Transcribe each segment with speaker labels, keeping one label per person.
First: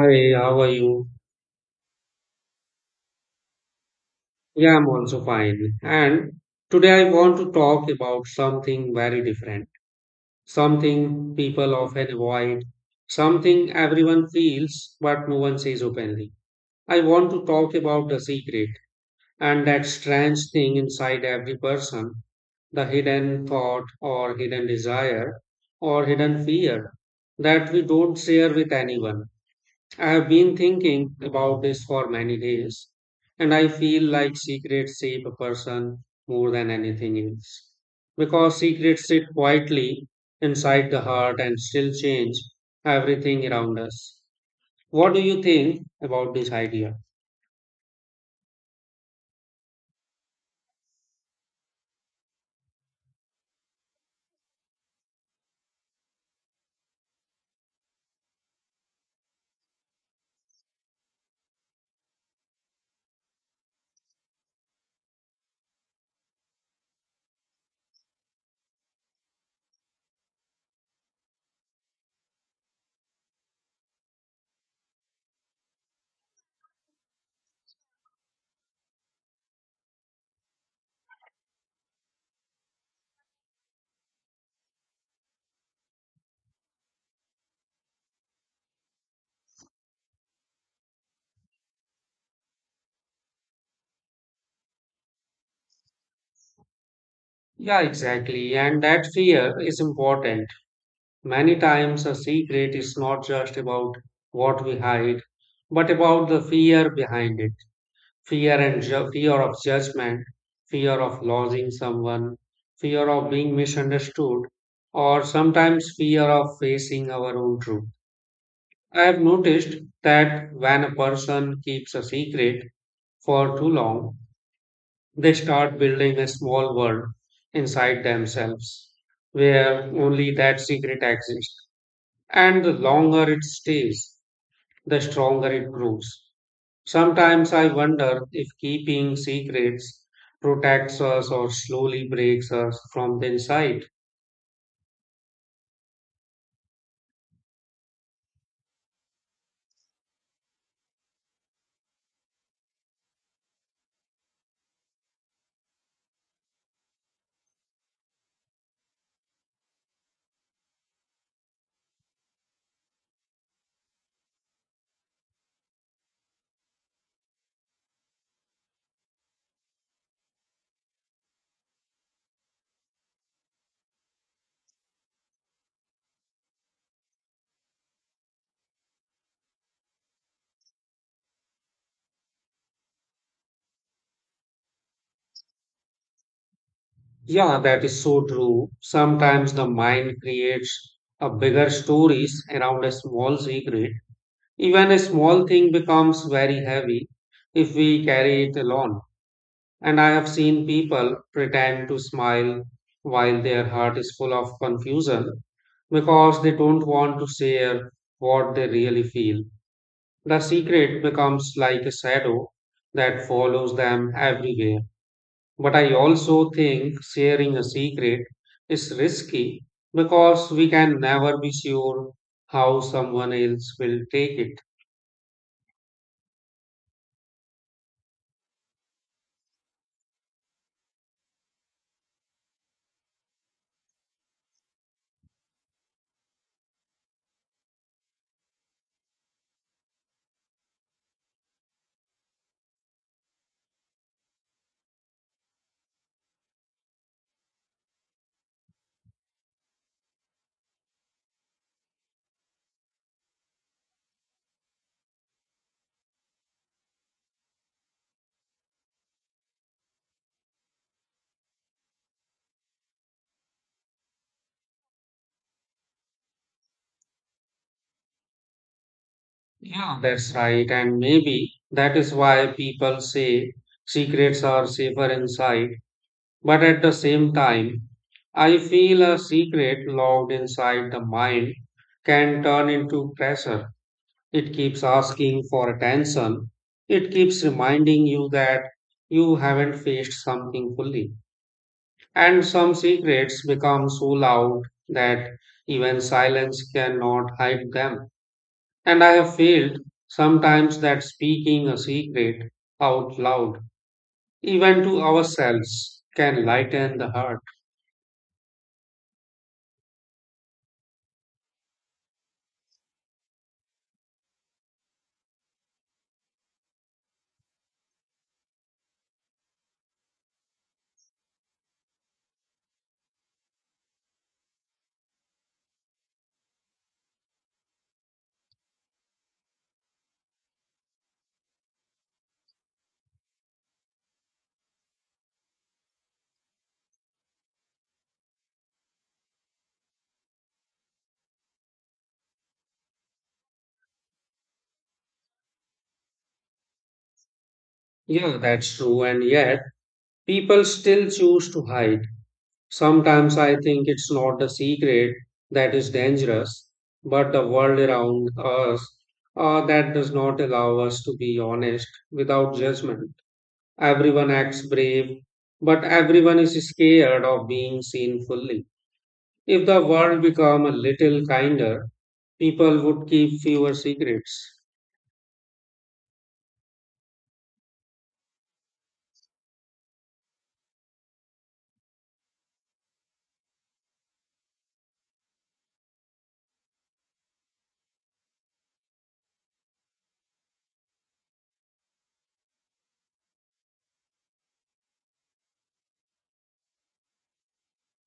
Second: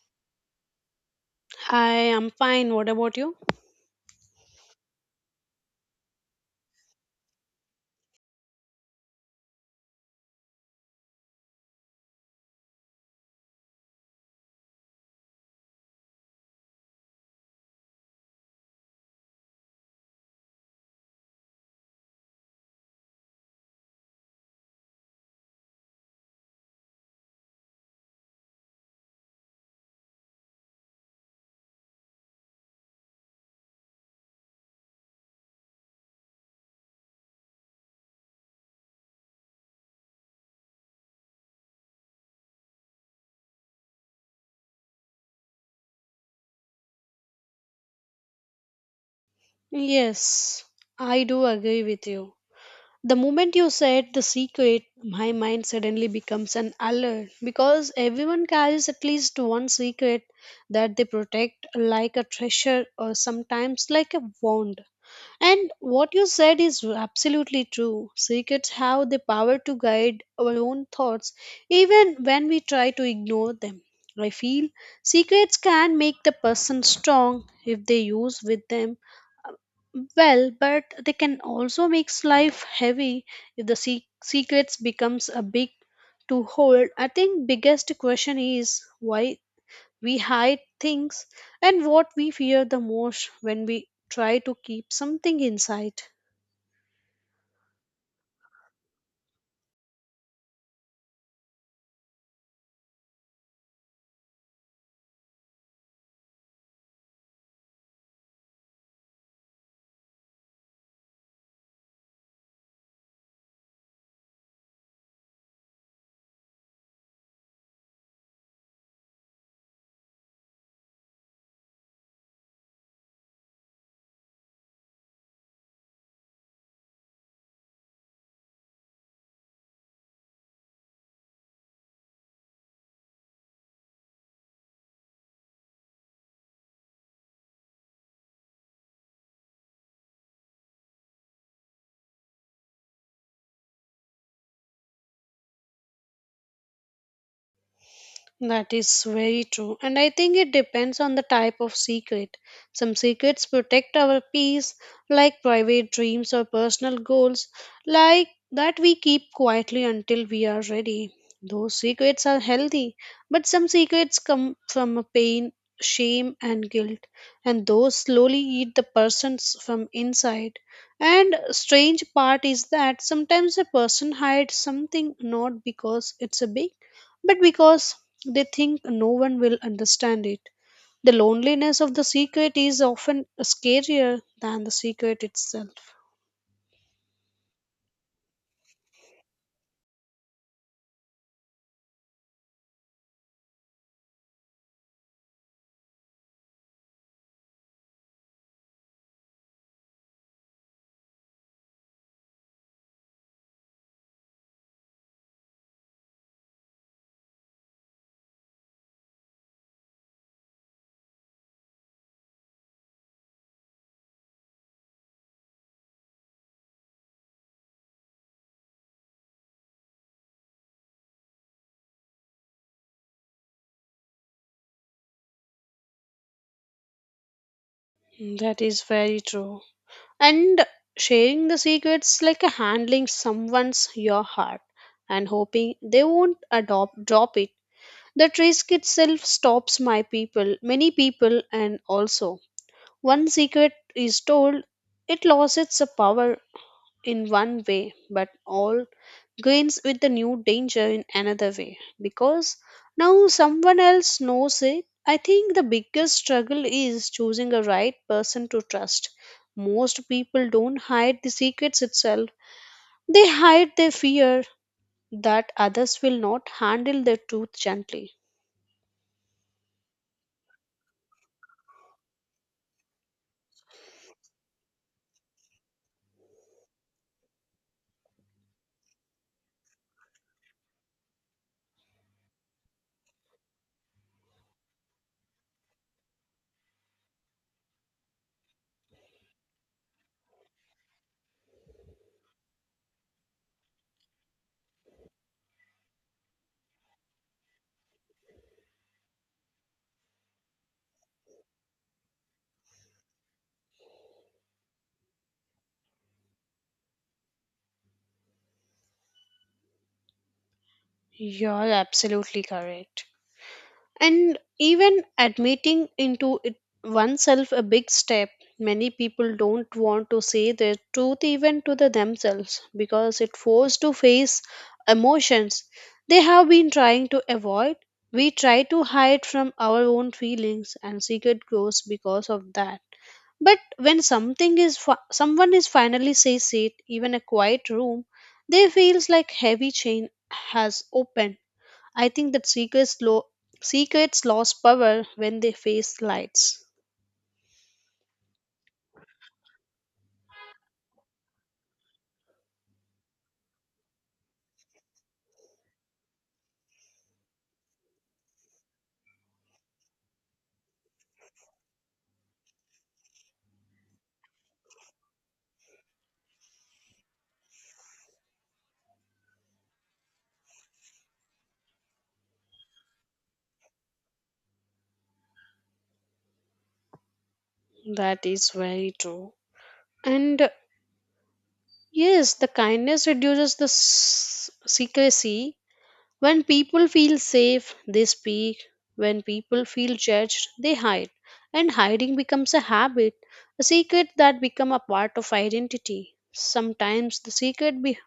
Speaker 1: Hi, how are you?
Speaker 2: I am fine. What about you?
Speaker 1: Yeah, I'm also fine. And today I want to talk about something very different, something people often avoid, something everyone feels but no one says openly. I want to talk about the secret and that strange thing inside every person, the hidden thought or hidden desire or hidden fear that we don't share with anyone. I have been thinking about this for many days, and I feel like secrets shape a person more than anything else. Because secrets sit quietly inside the heart and still change everything around us. What do you think about this idea?
Speaker 2: Yes, I do agree with you. The moment you said the secret, my mind suddenly becomes an alert because everyone carries at least one secret that they protect, like a treasure or sometimes like a wand. And what you said is absolutely true. Secrets have the power to guide our own thoughts even when we try to ignore them. I feel secrets can make the person strong if they use with them well, but they can also make life heavy if the secrets becomes a big to hold. I think biggest question is why we hide things and what we fear the most when we try to keep something inside.
Speaker 1: Yeah, exactly. And that fear is important. Many times, a secret is not just about what we hide, but about the fear behind it. Fear of judgment, fear of losing someone, fear of being misunderstood, or sometimes fear of facing our own truth. I have noticed that when a person keeps a secret for too long, they start building a small world inside themselves where only that secret exists. And the longer it stays, the stronger it grows. Sometimes I wonder if keeping secrets protects us or slowly breaks us from the inside.
Speaker 2: That is very true. And I think it depends on the type of secret. Some secrets protect our peace, like private dreams or personal goals, like that we keep quietly until we are ready. Those secrets are healthy, but some secrets come from a pain, shame, and guilt, and those slowly eat the persons from inside. And strange part is that sometimes a person hides something not because it's a big but because they think no one will understand it. The loneliness of the secret is often scarier than the secret itself.
Speaker 1: Yeah, that is so true. Sometimes the mind creates a bigger stories around a small secret. Even a small thing becomes very heavy if we carry it alone. And I have seen people pretend to smile while their heart is full of confusion because they don't want to share what they really feel. The secret becomes like a shadow that follows them everywhere. But I also think sharing a secret is risky because we can never be sure how someone else will take it.
Speaker 2: Mm, that is very true. And sharing the secrets like a handling someone's your heart and hoping they won't adopt drop it. That risk itself stops my people, many people, and also one secret is told, it loses its power in one way, but all gains with the new danger in another way because now someone else knows it. I think the biggest struggle is choosing a right person to trust. Most people don't hide the secrets itself, they hide their fear that others will not handle their truth gently.
Speaker 1: Yeah. That's right. And maybe that is why people say secrets are safer inside. But at the same time, I feel a secret locked inside the mind can turn into pressure. It keeps asking for attention. It keeps reminding you that you haven't faced something fully. And some secrets become so loud that even silence cannot hide them. And I have felt sometimes that speaking a secret out loud, even to ourselves, can lighten the heart.
Speaker 2: You're absolutely correct. And even admitting into it oneself a big step. Many people don't want to say their truth even to the themselves because it forced to face emotions they have been trying to avoid. We try to hide from our own feelings and secret grows because of that. But when something is someone is finally says it, even a quiet room, they feels like heavy chain has opened. I think that secrets lost power when they face lights.
Speaker 1: Yeah, that's true. And yet, people still choose to hide. Sometimes I think it's not the secret that is dangerous, but the world around us, that does not allow us to be honest without judgment. Everyone acts brave, but everyone is scared of being seen fully. If the world become a little kinder, people would keep fewer secrets.
Speaker 2: That is very true. And yes, the kindness reduces the secrecy. When people feel safe, they speak. When people feel judged, they hide. And hiding becomes a habit, a secret that become a part of identity. Sometimes the secret behind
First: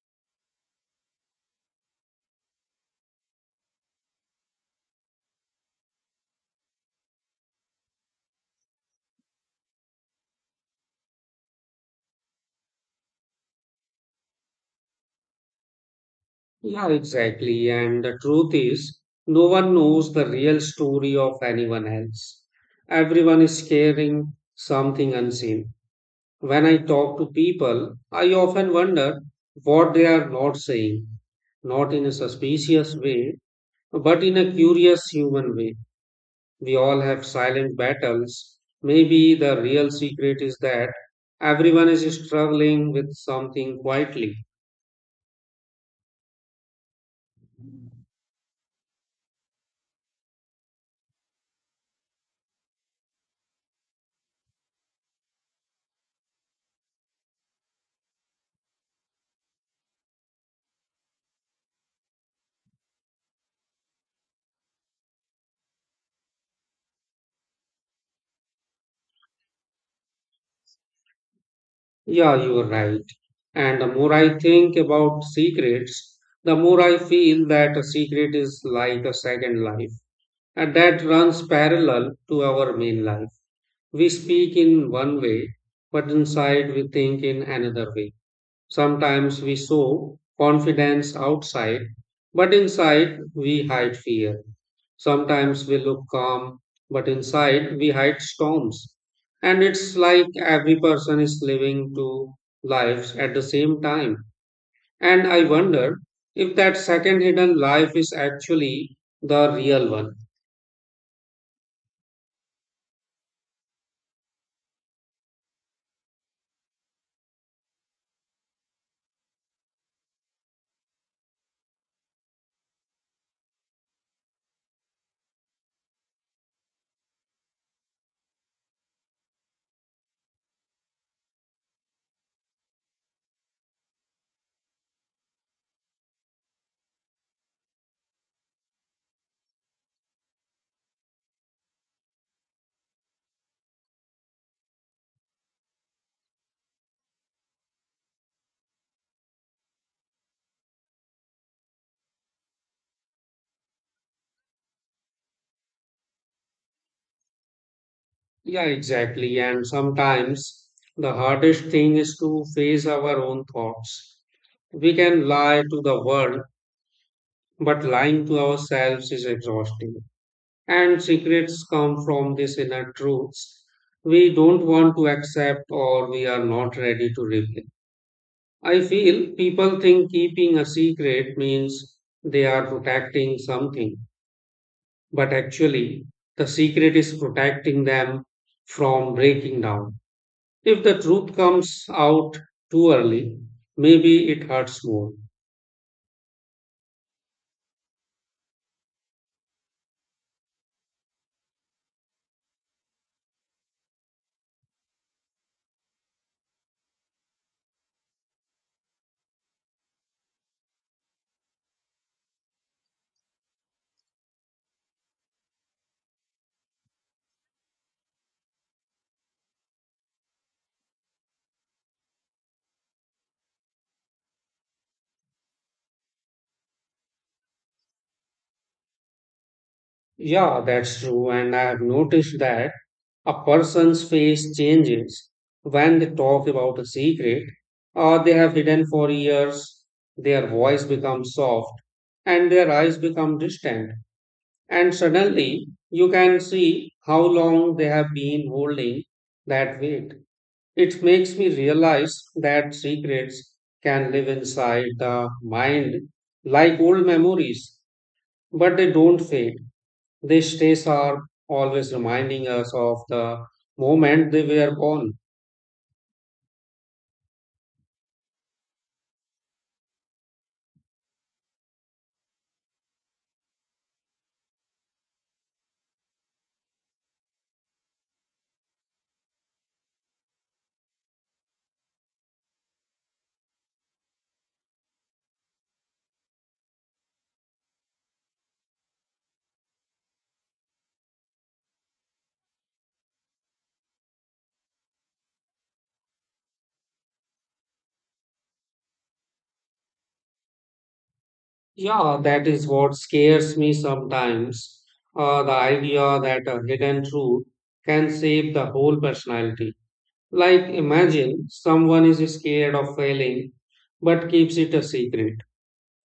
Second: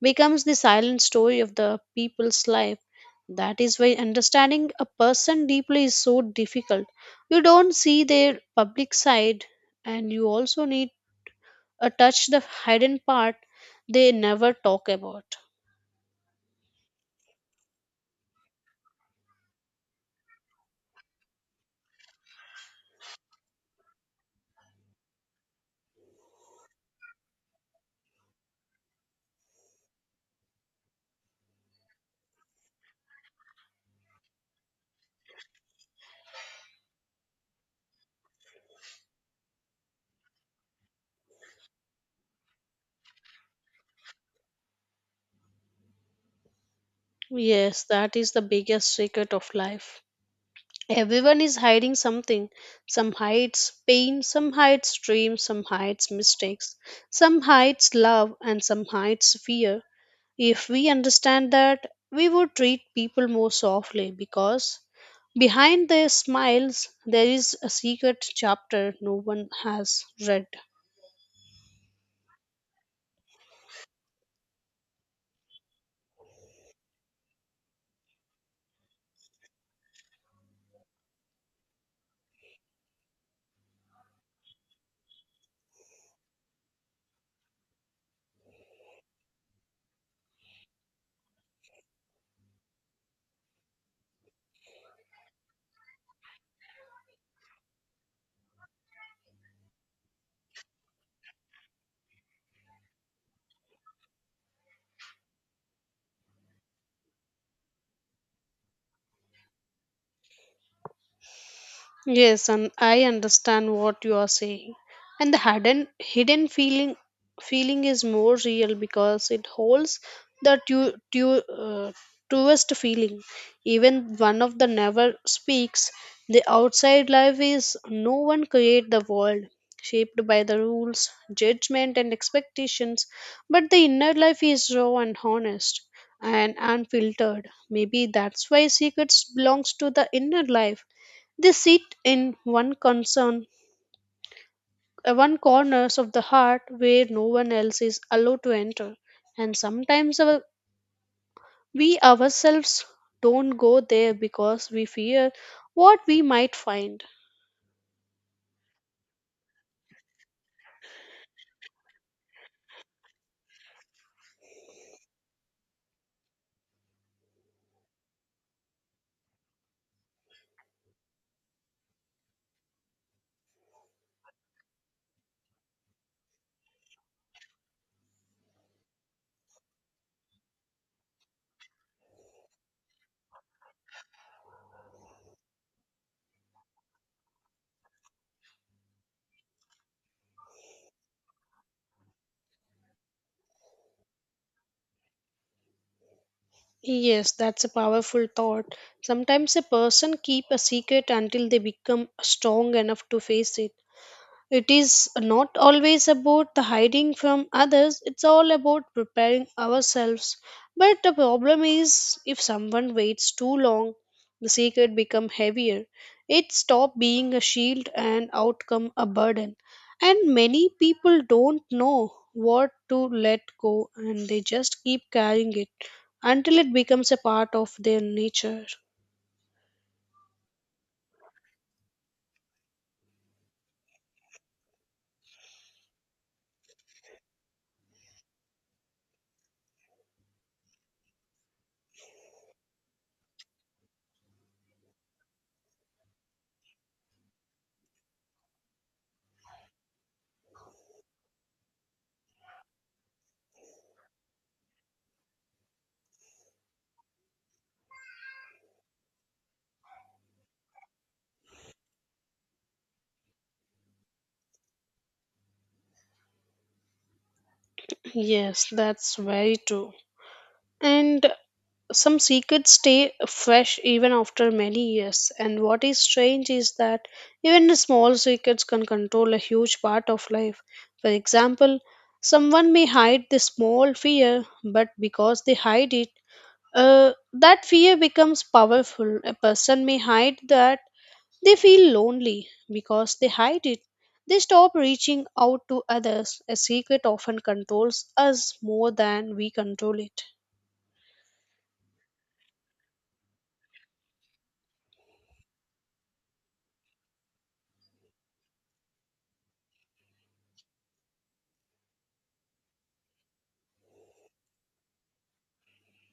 Speaker 2: becomes the silent story of the people's life. That is why understanding a person deeply is so difficult. You don't see their public side, and you also need a touch the hidden part they never talk about.
Speaker 1: Yeah, exactly. And the truth is, no one knows the real story of anyone else. Everyone is carrying something unseen. When I talk to people, I often wonder what they are not saying, not in a suspicious way, but in a curious human way. We all have silent battles. Maybe the real secret is that everyone is struggling with something quietly.
Speaker 2: Yes, that is the biggest secret of life. Everyone is hiding something. Some hides pain, some hides dreams, some hides mistakes, some hides love, and some hides fear. If we understand that, we would treat people more softly because behind their smiles there is a secret chapter no one has read.
Speaker 1: Yeah, you're right. And the more I think about secrets, the more I feel that a secret is like a second life, and that runs parallel to our main life. We speak in one way, but inside we think in another way. Sometimes we show confidence outside, but inside we hide fear. Sometimes we look calm, but inside we hide storms. And it's like every person is living two lives at the same time. And I wonder if that second hidden life is actually the real one.
Speaker 2: Yes, and I understand what you are saying. And the hidden feeling is more real because it holds the truest feeling. Even one of the never speaks. The outside life is no one create the world shaped by the rules, judgment, and expectations, but the inner life is raw and honest and unfiltered. Maybe that's why secrets belongs to the inner life they sit in one concern, one corners of the heart where no one else is allowed to enter. And we ourselves don't go there because we fear what we might find.
Speaker 1: Yeah, exactly. And sometimes the hardest thing is to face our own thoughts. We can lie to the world, but lying to ourselves is exhausting. And secrets come from these inner truths we don't want to accept or we are not ready to reveal. I feel people think keeping a secret means they are protecting something, but actually, the secret is protecting them from breaking down. If the truth comes out too early, maybe it hurts more.
Speaker 2: Yes, that's a powerful thought. Sometimes a person keep a secret until they become strong enough to face it. It is not always about the hiding from others, it's all about preparing ourselves. But the problem is if someone waits too long, the secret becomes heavier. It stops being a shield and outcome a burden. And many people don't know what to let go and they just keep carrying it until it becomes a part of their nature.
Speaker 1: Yeah, that's true. And I have noticed that a person's face changes when they talk about a secret or they have hidden for years. Their voice becomes soft and their eyes become distant. And suddenly you can see how long they have been holding that weight. It makes me realize that secrets can live inside the mind like old memories, but they don't fade. These days are always reminding us of the moment they were born.
Speaker 2: Yes, that's very true. And some secrets stay fresh even after many years, and what is strange is that even the small secrets can control a huge part of life. For example, someone may hide the small fear, but because they hide it, that fear becomes powerful. A person may hide that they feel lonely because they hide it. They stop reaching out to others. A secret often controls us more than we control it.
Speaker 1: Yeah, that is what scares me sometimes. The idea that a hidden truth can shape the whole personality. Like, imagine someone is scared of failing but keeps it a secret.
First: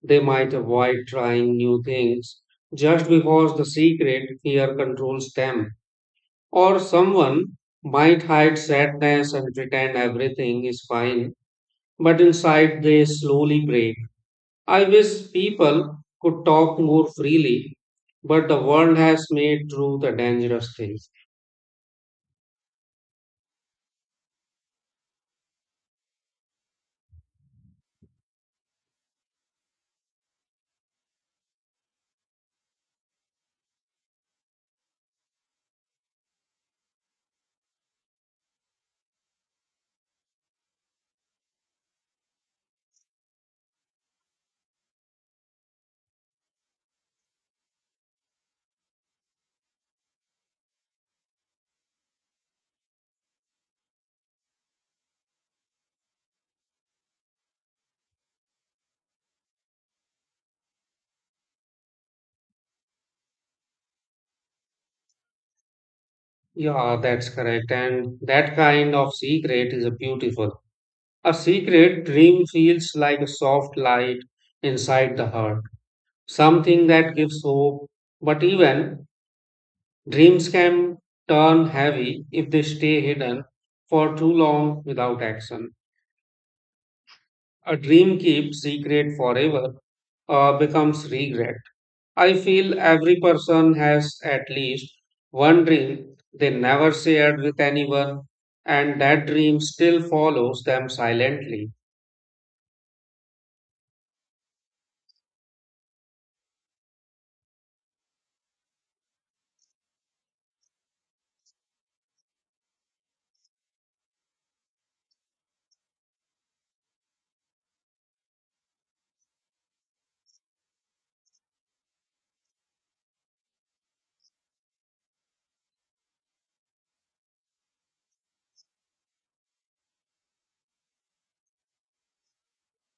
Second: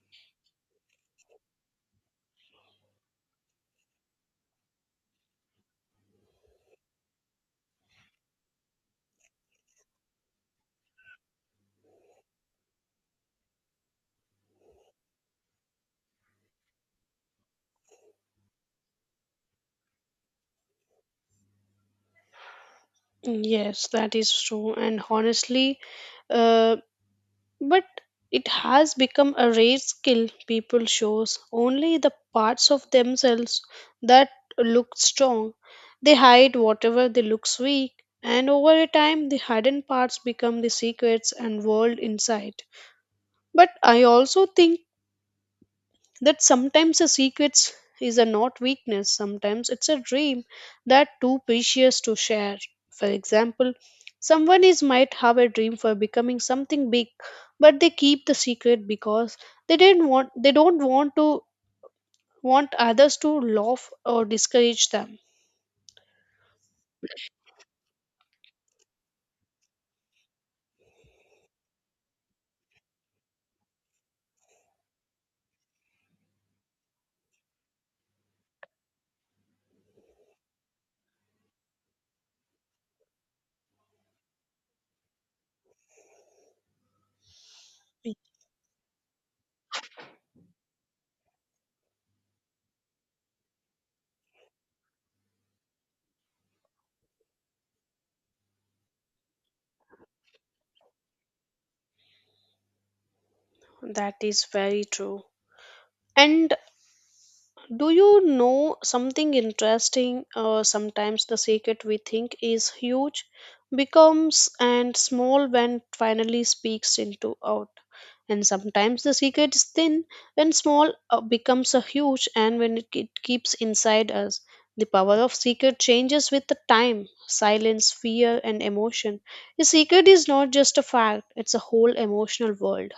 Speaker 1: They might avoid trying new things just because the secret fear controls them. Or someone might hide sadness and pretend everything is fine, but inside they slowly break. I wish people could talk more freely, but the world has made truth a dangerous thing.
Speaker 2: Yes, that is true. And honestly, uh, but it has become a rare skill people shows only the parts of themselves that look strong. They hide whatever they looks weak, and over a time, the hidden parts become the secrets and world inside. But I also think that sometimes a secret is a not weakness, sometimes it's a dream that too precious to share. For example, someone is might have a dream for becoming something big, but they keep the secret because they don't want to want others to laugh or discourage them.
Speaker 1: Yeah, that's correct. And that kind of secret is a beautiful. A secret dream feels like a soft light inside the heart, something that gives hope. But even dreams can turn heavy if they stay hidden for too long without action. A dream keeps secret forever becomes regret. I feel every person has at least one dream they never shared with anyone, and that dream still follows them silently.
Speaker 2: That is very true. And do you know something interesting? Sometimes the secret we think is huge becomes and small when finally speaks into out. And sometimes the secret is thin when small becomes a huge and when it keeps inside us. The power of secret changes with the time, silence, fear, and emotion. The secret is not just a fact, it's a whole emotional world.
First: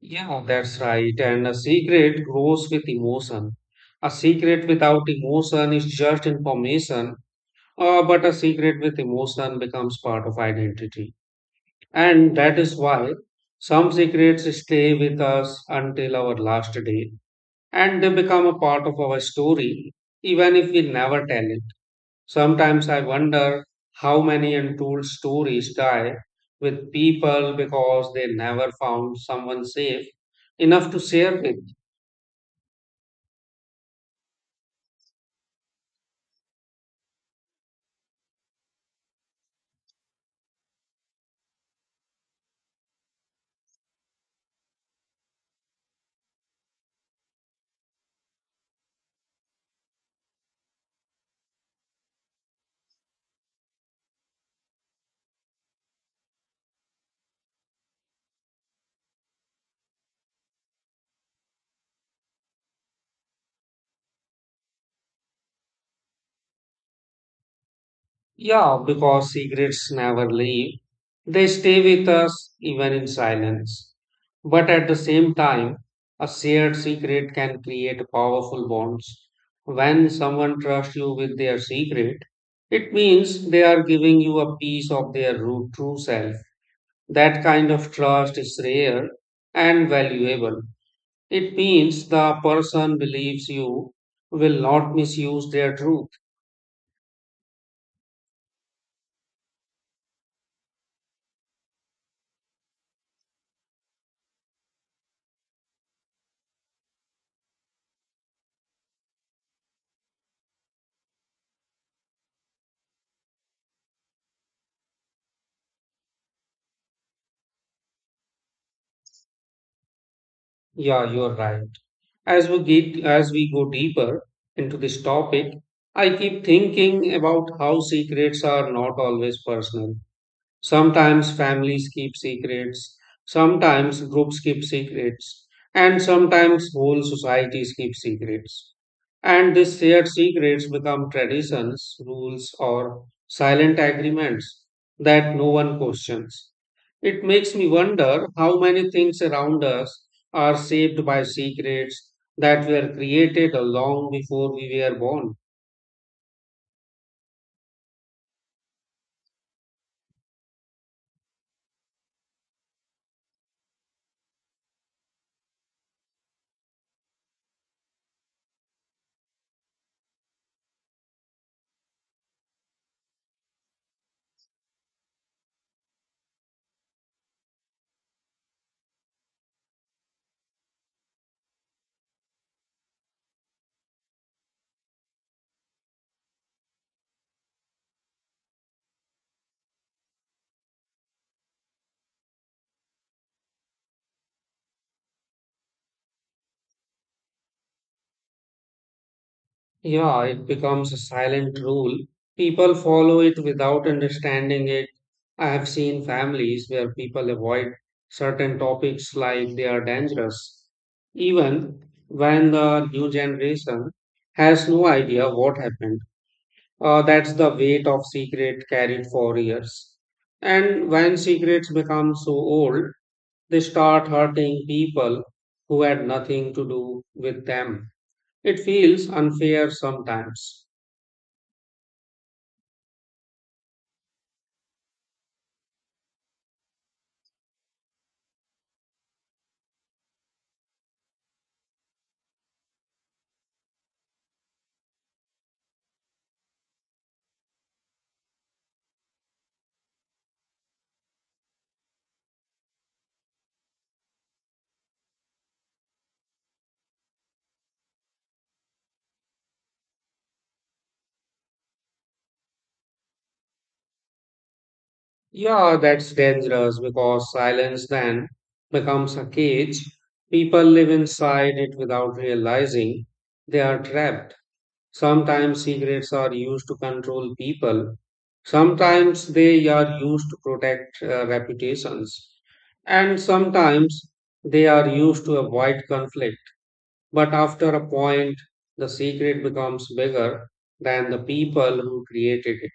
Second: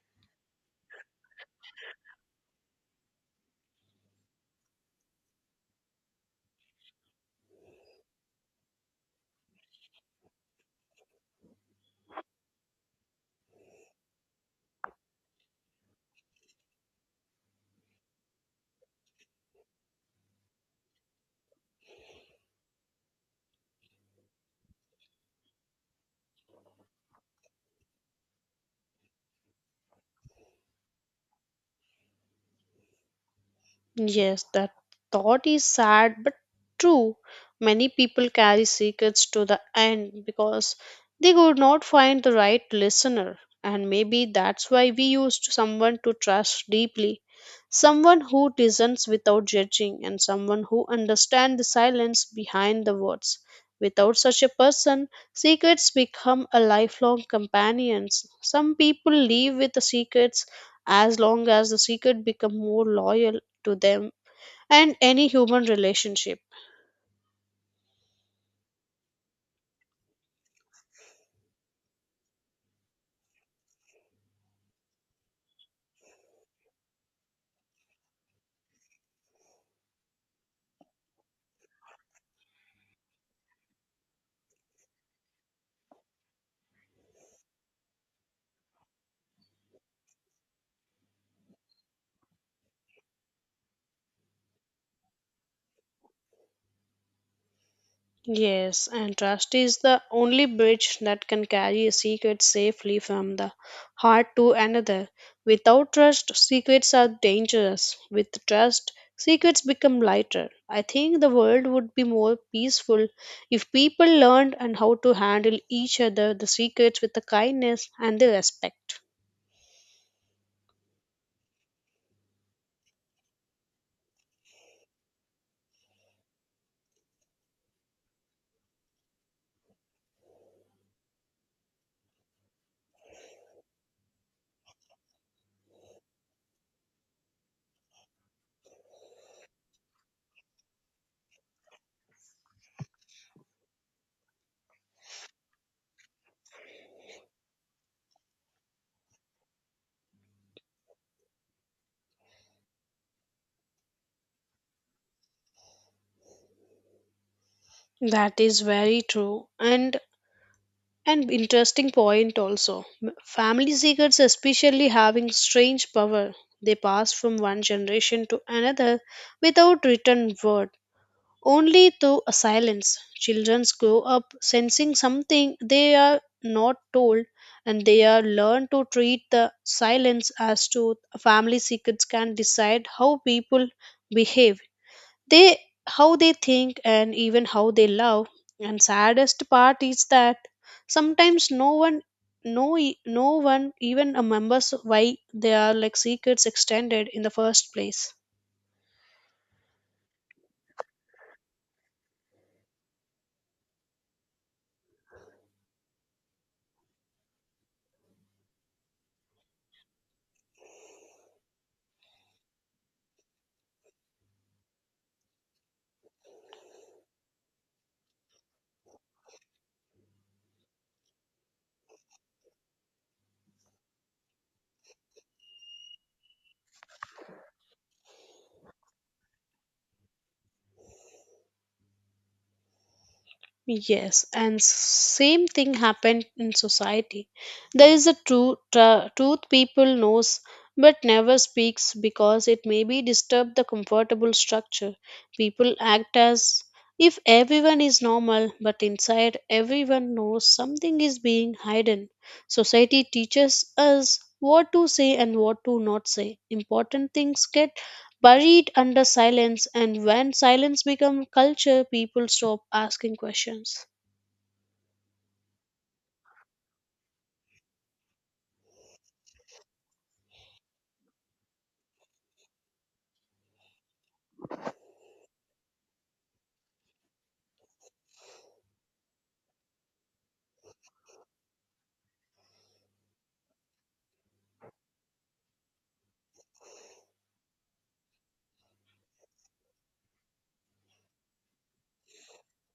Speaker 1: Yeah, that's right. And a secret grows with emotion. A secret without emotion is just information, but a secret with emotion becomes part of identity. And that is why some secrets stay with us until our last day and they become a part of our story, even if we never tell it. Sometimes I wonder how many untold stories die with people because they never found someone safe enough to share with.
Speaker 2: Yes, that thought is sad but true. Many people carry secrets to the end because they could not find the right listener, and maybe that's why we used someone to trust deeply, someone who listens without judging, and someone who understands the silence behind the words. Without such a person, secrets become a lifelong companions. Some people live with the secrets as long as the secret become more loyal to them and any human relationship.
Speaker 1: Yeah, because secrets never leave. They stay with us even in silence. But at the same time, a shared secret can create powerful bonds. When someone trusts you with their secret, it means they are giving you a piece of their true self. That kind of trust is rare and valuable. It means the person believes you will not misuse their truth.
Speaker 2: Yes, and trust is the only bridge that can carry a secret safely from the heart to another. Without trust, secrets are dangerous. With trust, secrets become lighter. I think the world would be more peaceful if people learned and how to handle each other the secrets with the kindness and the respect.
Speaker 1: Yeah, you're right. As we go deeper into this topic, I keep thinking about how secrets are not always personal. Sometimes families keep secrets, sometimes groups keep secrets, and sometimes whole societies keep secrets. And these shared secrets become traditions, rules, or silent agreements that no one questions. It makes me wonder how many things around us are shaped by secrets that were created long before we were born.
Speaker 2: That is very true. And interesting point also. Family secrets, especially having strange power, they pass from one generation to another without written word, only through a silence. Children grow up sensing something they are not told, and they are learned to treat the silence as to family secrets can decide how people behave, they how they think and even how they love. And saddest part is that sometimes no one, no one even remembers why they are like secrets extended in the first place.
Speaker 1: Yeah, it becomes a silent rule. People follow it without understanding it. I have seen families where people avoid certain topics like they are dangerous, even when the new generation has no idea what happened. That's the weight of secret carried for years. And when secrets become so old, they start hurting people who had nothing to do with them. It feels unfair sometimes.
Speaker 2: Yes, and same thing happened in society. There is a truth people knows but never speaks because it may be disturb the comfortable structure. People act as if everyone is normal, but inside everyone knows something is being hidden. Society teaches us what to say and what to not say. Important things get buried under silence and when silence becomes culture people stop asking questions.
Speaker 1: Yeah, that's dangerous because silence then becomes a cage. People live inside it without realizing they are trapped. Sometimes secrets are used to control people. Sometimes they are used to protect reputations. And sometimes they are used to avoid conflict. But after a point, the secret becomes bigger than the people who created it.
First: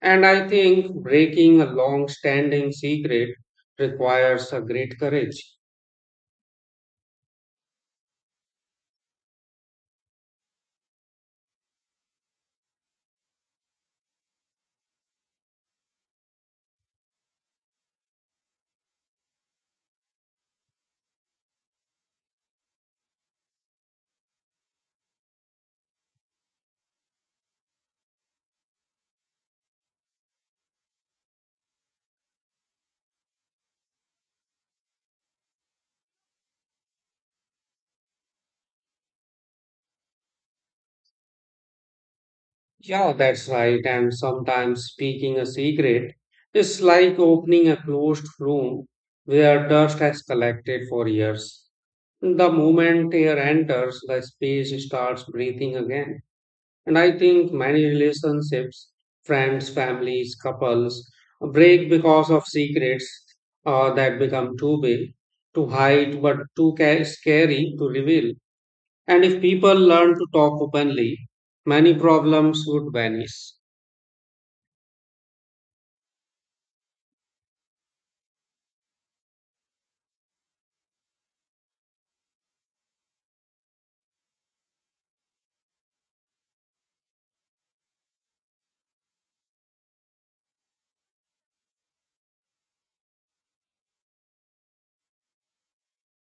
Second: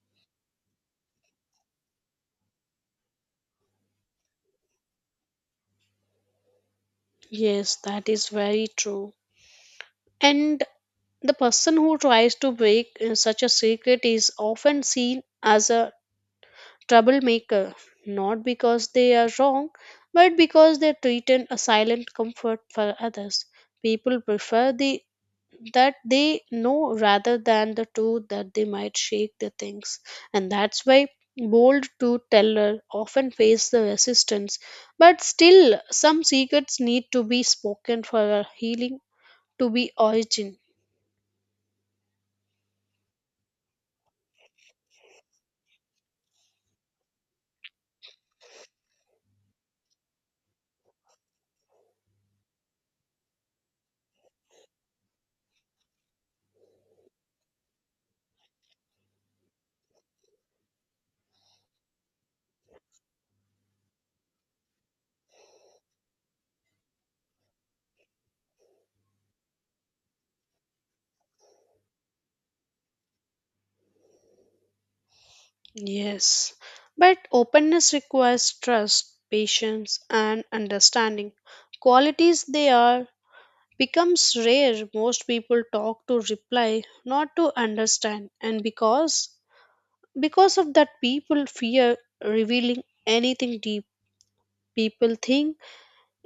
Speaker 1: And I think breaking a long standing secret requires a great courage.
Speaker 2: Yes, that is very true. And the person who tries to break such a secret is often seen as a troublemaker, not because they are wrong but because they threaten a silent comfort for others. People prefer the that they know rather than the two that they might shake the things. And that's why bold to teller often face the resistance, but still some secrets need to be spoken for a healing to be origin.
Speaker 1: Yeah, that's right. And sometimes speaking a secret is like opening a closed room where dust has collected for years. The moment air enters, the space starts breathing again. And I think many relationships, friends, families, couples, break because of secrets that become too big to hide but scary to reveal. And if people learn to talk openly, many problems would vanish.
Speaker 2: Yes, but openness requires trust, patience, and understanding, qualities they are becomes rare. Most people talk to reply not to understand, and because of that, people fear revealing anything deep. People think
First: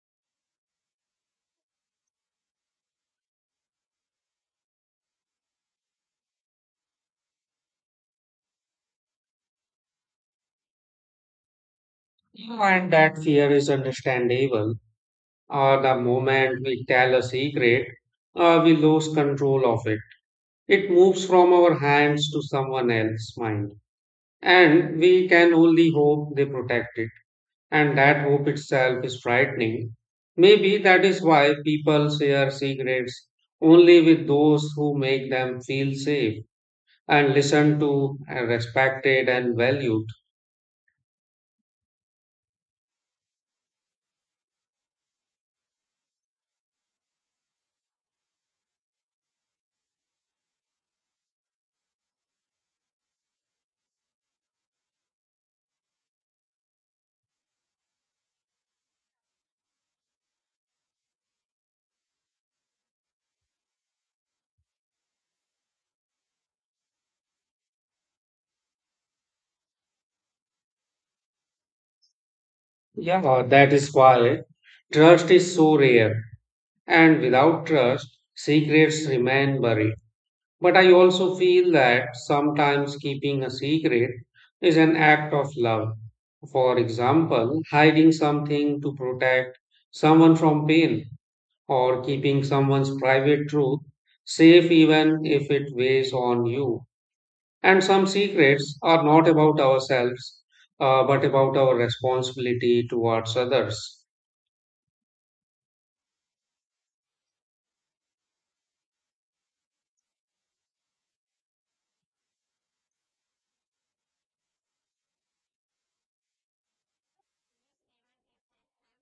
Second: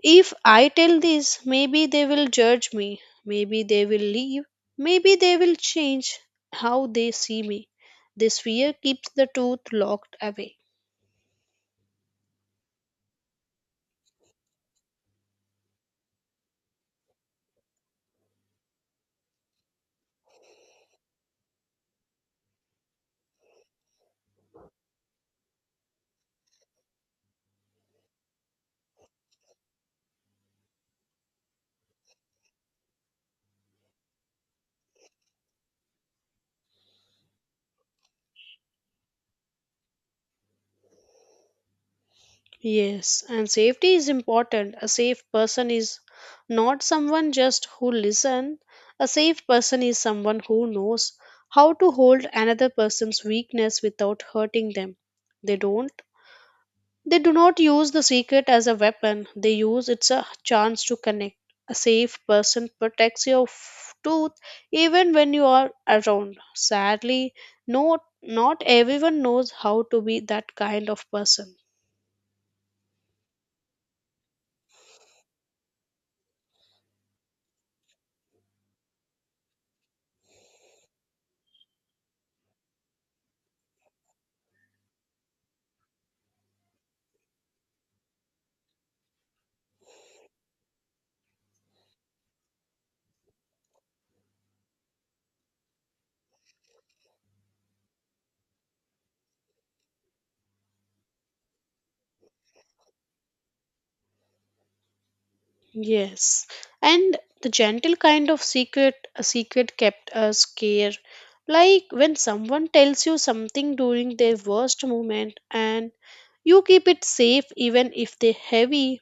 Speaker 2: if I tell this, maybe they will judge me, maybe they will leave, maybe they will change how they see me. This fear keeps the truth locked away.
Speaker 1: And that fear is understandable. The moment we tell a secret, we lose control of it. It moves from our hands to someone else's mind. And we can only hope they protect it. And that hope itself is frightening. Maybe that is why people share secrets only with those who make them feel safe and listened to, and respected, and valued.
Speaker 2: Yes, and safety is important. A safe person is not someone just who listen. A safe person is someone who knows how to hold another person's weakness without hurting them. They don't They do not use the secret as a weapon, they use it's a chance to connect. A safe person protects your tooth even when you are around. Sadly, no, not everyone knows how to be that kind of person.
Speaker 1: Yeah, that is why trust is so rare and without trust, secrets remain buried. But I also feel that sometimes keeping a secret is an act of love. For example, hiding something to protect someone from pain or keeping someone's private truth safe even if it weighs on you. And some secrets are not about ourselves, but about our responsibility towards others.
Speaker 2: Yes. And the gentle kind of secret a secret kept us care. Like when someone tells you something during their worst moment and you keep it safe even if they're heavy,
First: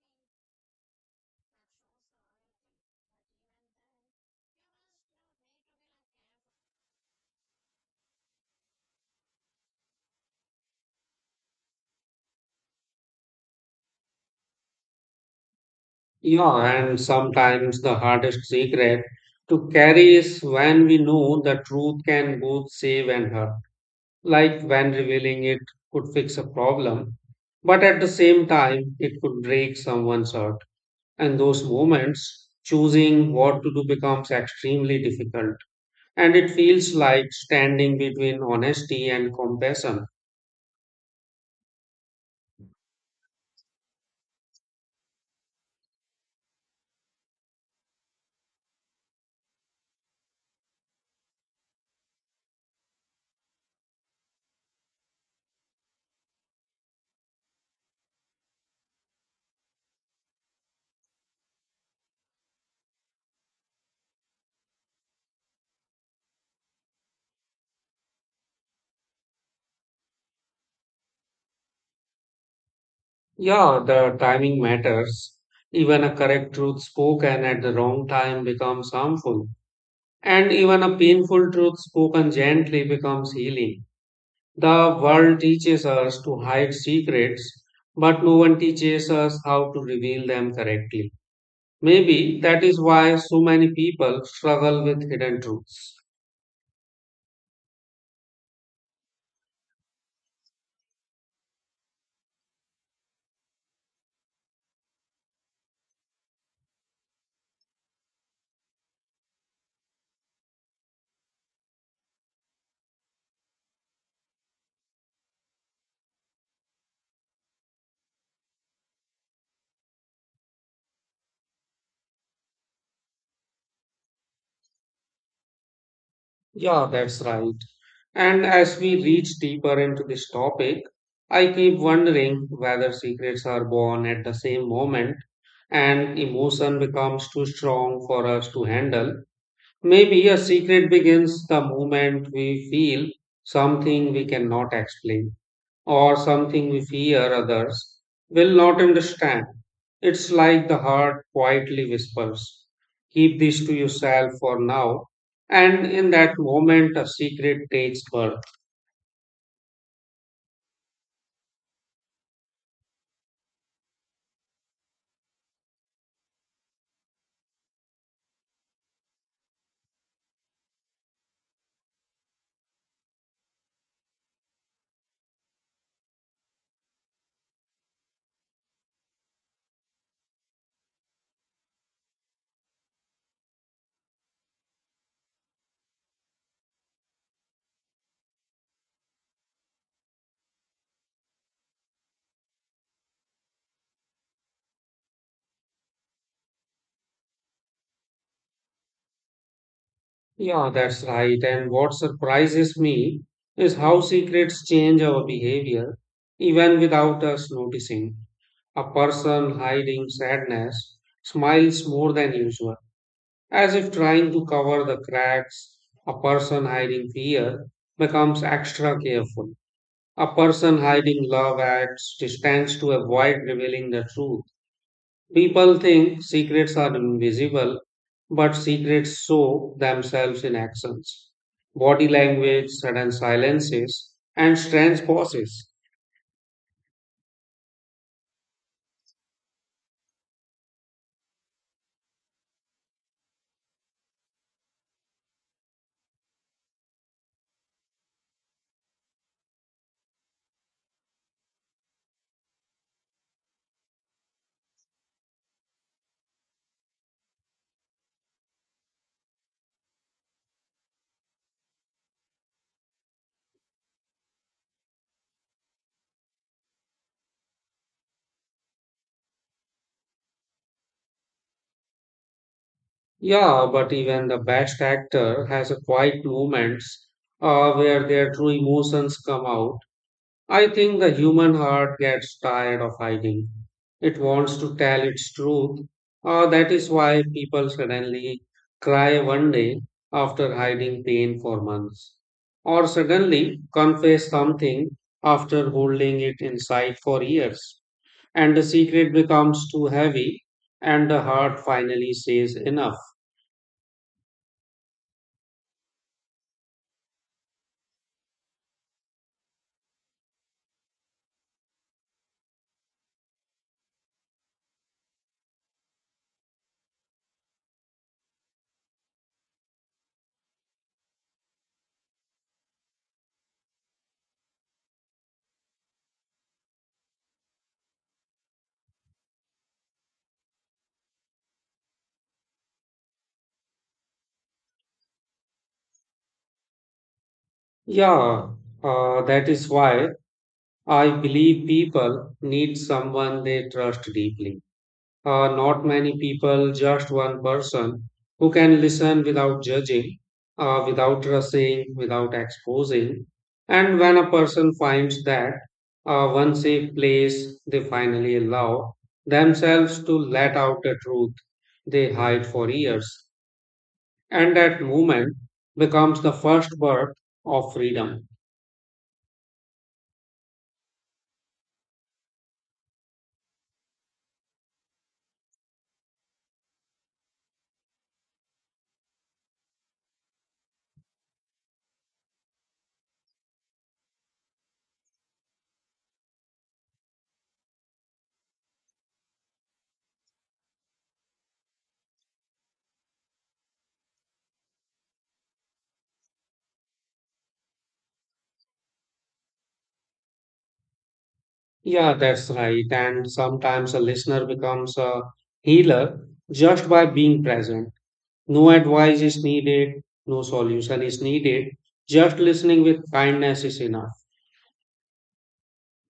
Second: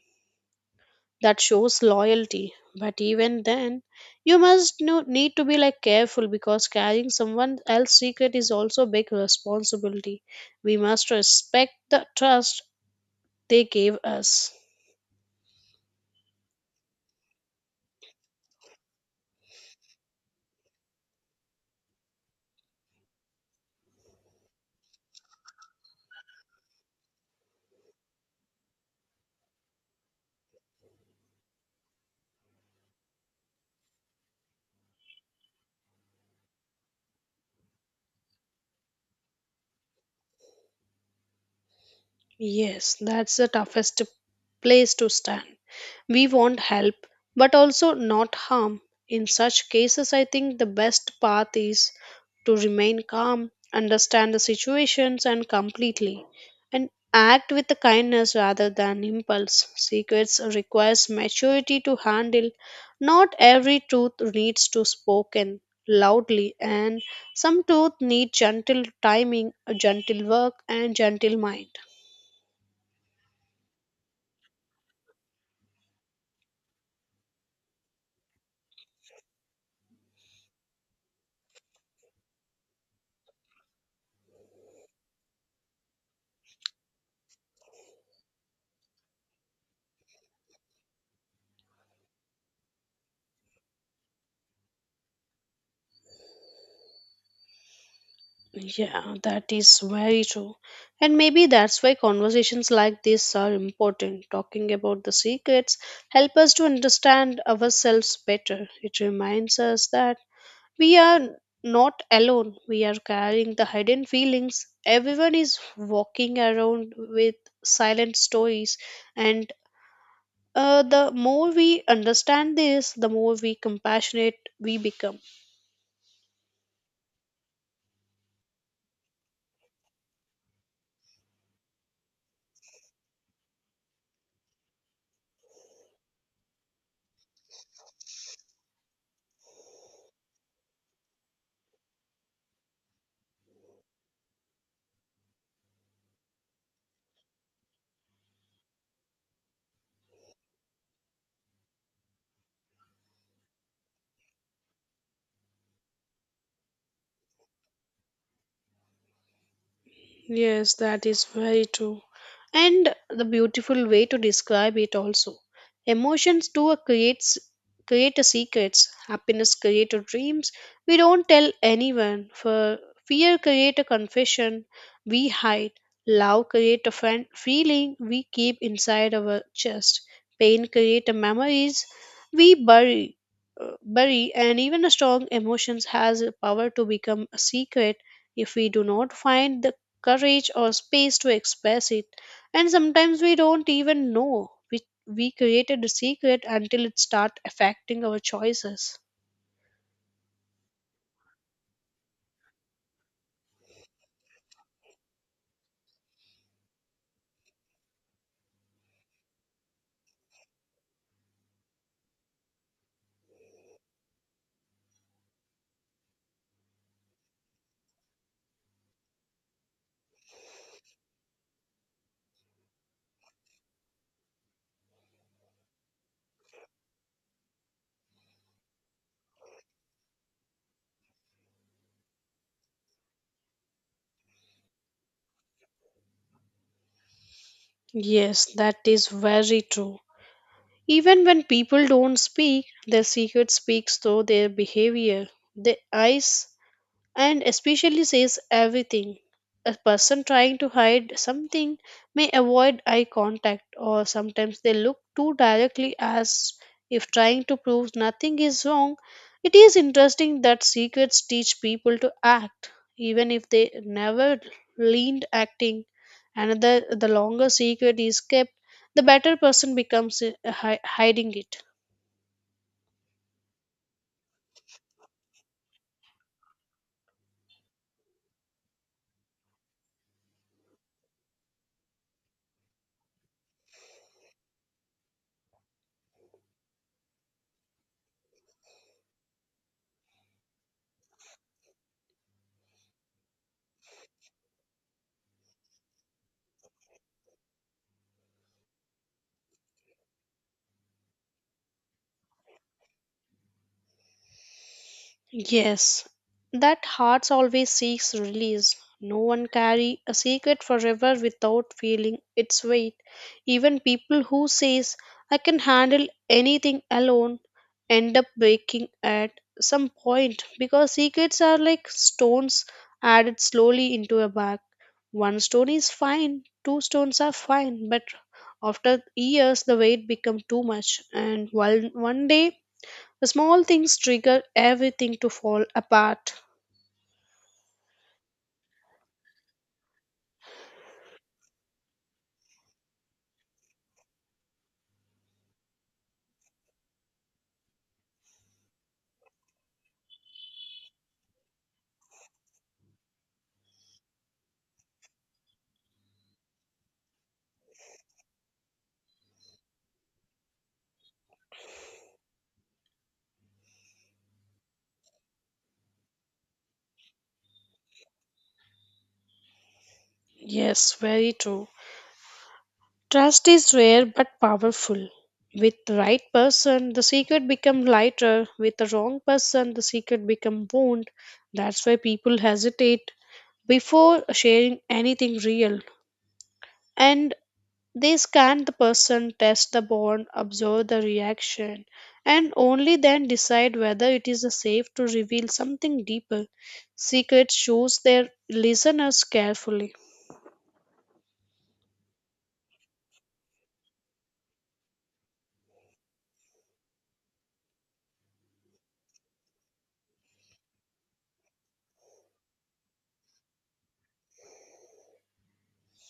Speaker 2: that shows loyalty. But even then, need to be like careful because carrying someone else's secret is also a big responsibility. We must respect the trust they gave us.
Speaker 1: Yeah, and sometimes the hardest secret to carry is when we know the truth can both save and hurt. Like when revealing it could fix a problem, but at the same time, it could break someone's heart. And those moments, choosing what to do becomes extremely difficult. And it feels like standing between honesty and compassion.
Speaker 2: Yes, that's the toughest place to stand. We want help, but also not harm. In such cases, I think the best path is to remain calm, understand the situations and completely, and act with the kindness rather than impulse. Secrets requires maturity to handle. Not every truth needs to spoken loudly, and some truth need gentle timing, a gentle work, and gentle mind.
Speaker 1: Yeah, the timing matters. Even a correct truth spoken at the wrong time becomes harmful. And even a painful truth spoken gently becomes healing. The world teaches us to hide secrets, but no one teaches us how to reveal them correctly. Maybe that is why so many people struggle with hidden truths.
Speaker 2: Yeah, that is very true. And maybe that's why conversations like this are important. Talking about the secrets help us to understand ourselves better. It reminds us that we are not alone. We are carrying the hidden feelings. Everyone is walking around with silent stories and the more we understand this, the more we compassionate we become.
Speaker 1: Yeah, that's right. And as we reach deeper into this topic, I keep wondering whether secrets are born at the same moment and emotion becomes too strong for us to handle. Maybe a secret begins the moment we feel something we cannot explain or something we fear others will not understand. It's like the heart quietly whispers, "Keep this to yourself for now." And in that moment, a secret takes birth.
Speaker 2: Yes, that is very true. And the beautiful way to describe it also. Emotions do a creates create a secrets. Happiness create a dreams. We don't tell anyone. For fear create a confession we hide. Love create a friend feeling we keep inside our chest. Pain create a memories we bury. Uh, Bury and Even a strong emotions has a power to become a secret if we do not find the courage or space to express it. And sometimes we don't even know we created a secret until it starts affecting our choices.
Speaker 1: Yeah, that's right. And what surprises me is how secrets change our behavior even without us noticing. A person hiding sadness smiles more than usual, as if trying to cover the cracks. A person hiding fear becomes extra careful. A person hiding love acts distance to avoid revealing the truth. People think secrets are invisible, but secrets show themselves in actions. Body language, sudden silences, and strange pauses.
Speaker 2: Yes, that is very true. Even when people don't speak, their secret speaks through their behavior. Their eyes and especially says everything. A person trying to hide something may avoid eye contact, or sometimes they look too directly as if trying to prove nothing is wrong. It is interesting that secrets teach people to act, even if they never learned acting. Another, the longer secret is kept, the better person becomes hiding it.
Speaker 1: Yeah, but even the best actor has a quiet moments where their true emotions come out. I think the human heart gets tired of hiding. It wants to tell its truth. That is why people suddenly cry one day after hiding pain for months, or suddenly confess something after holding it inside for years. And the secret becomes too heavy, and the heart finally says enough.
Speaker 2: Yes, that heart always seeks release. No one carry a secret forever without feeling its weight. Even people who says I can handle anything alone end up breaking at some point because secrets are like stones added slowly into a bag. One stone is fine, two stones are fine, but after years the weight become too much and one day small things trigger everything to fall apart.
Speaker 1: Yeah, that is why I believe people need someone they trust deeply. Not many people, just one person who can listen without judging, without rushing, without exposing. And when a person finds that one safe place, they finally allow themselves to let out the truth they hide for years. And that moment becomes the first birth of freedom.
Speaker 2: Yes, very true. Trust is rare but powerful. With the right person, the secret become lighter. With the wrong person, the secret become wound. That's why people hesitate before sharing anything real. And they scan the person, test the bond, observe the reaction, and only then decide whether it is safe to reveal something deeper. Secrets choose their listeners carefully.
Speaker 1: Yeah, that's right. And sometimes a listener becomes a healer just by being present. No advice is needed, no solution is needed. Just listening with kindness is enough.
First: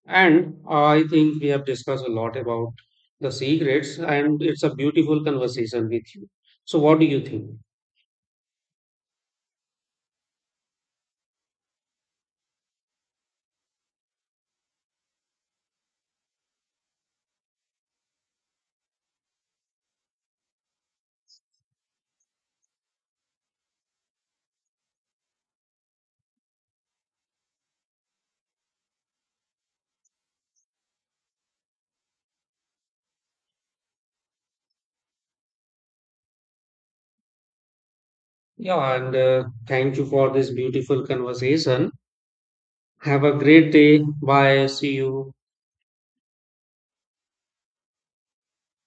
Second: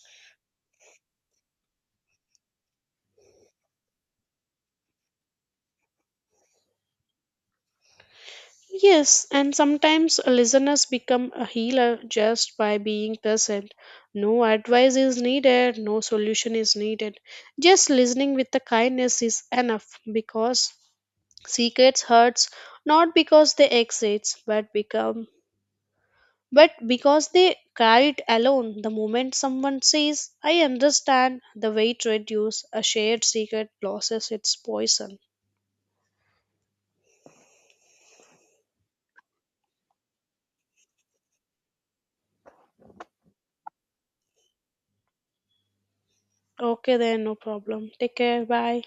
Speaker 1: And I think we have discussed a lot about the secrets, and it's a beautiful conversation with you. So, what do you think?
Speaker 2: Yes, and sometimes listeners become a healer just by being present. No advice is needed, no solution is needed. Just listening with the kindness is enough because secrets hurts not because they exist but become. But because they carry it alone, the moment someone says, I understand, the weight reduces, a shared secret loses its poison.
Speaker 1: Yeah, and thank you for this beautiful conversation. Have a great day. Bye. See you.
Speaker 2: Okay, then, no problem. Take care, bye.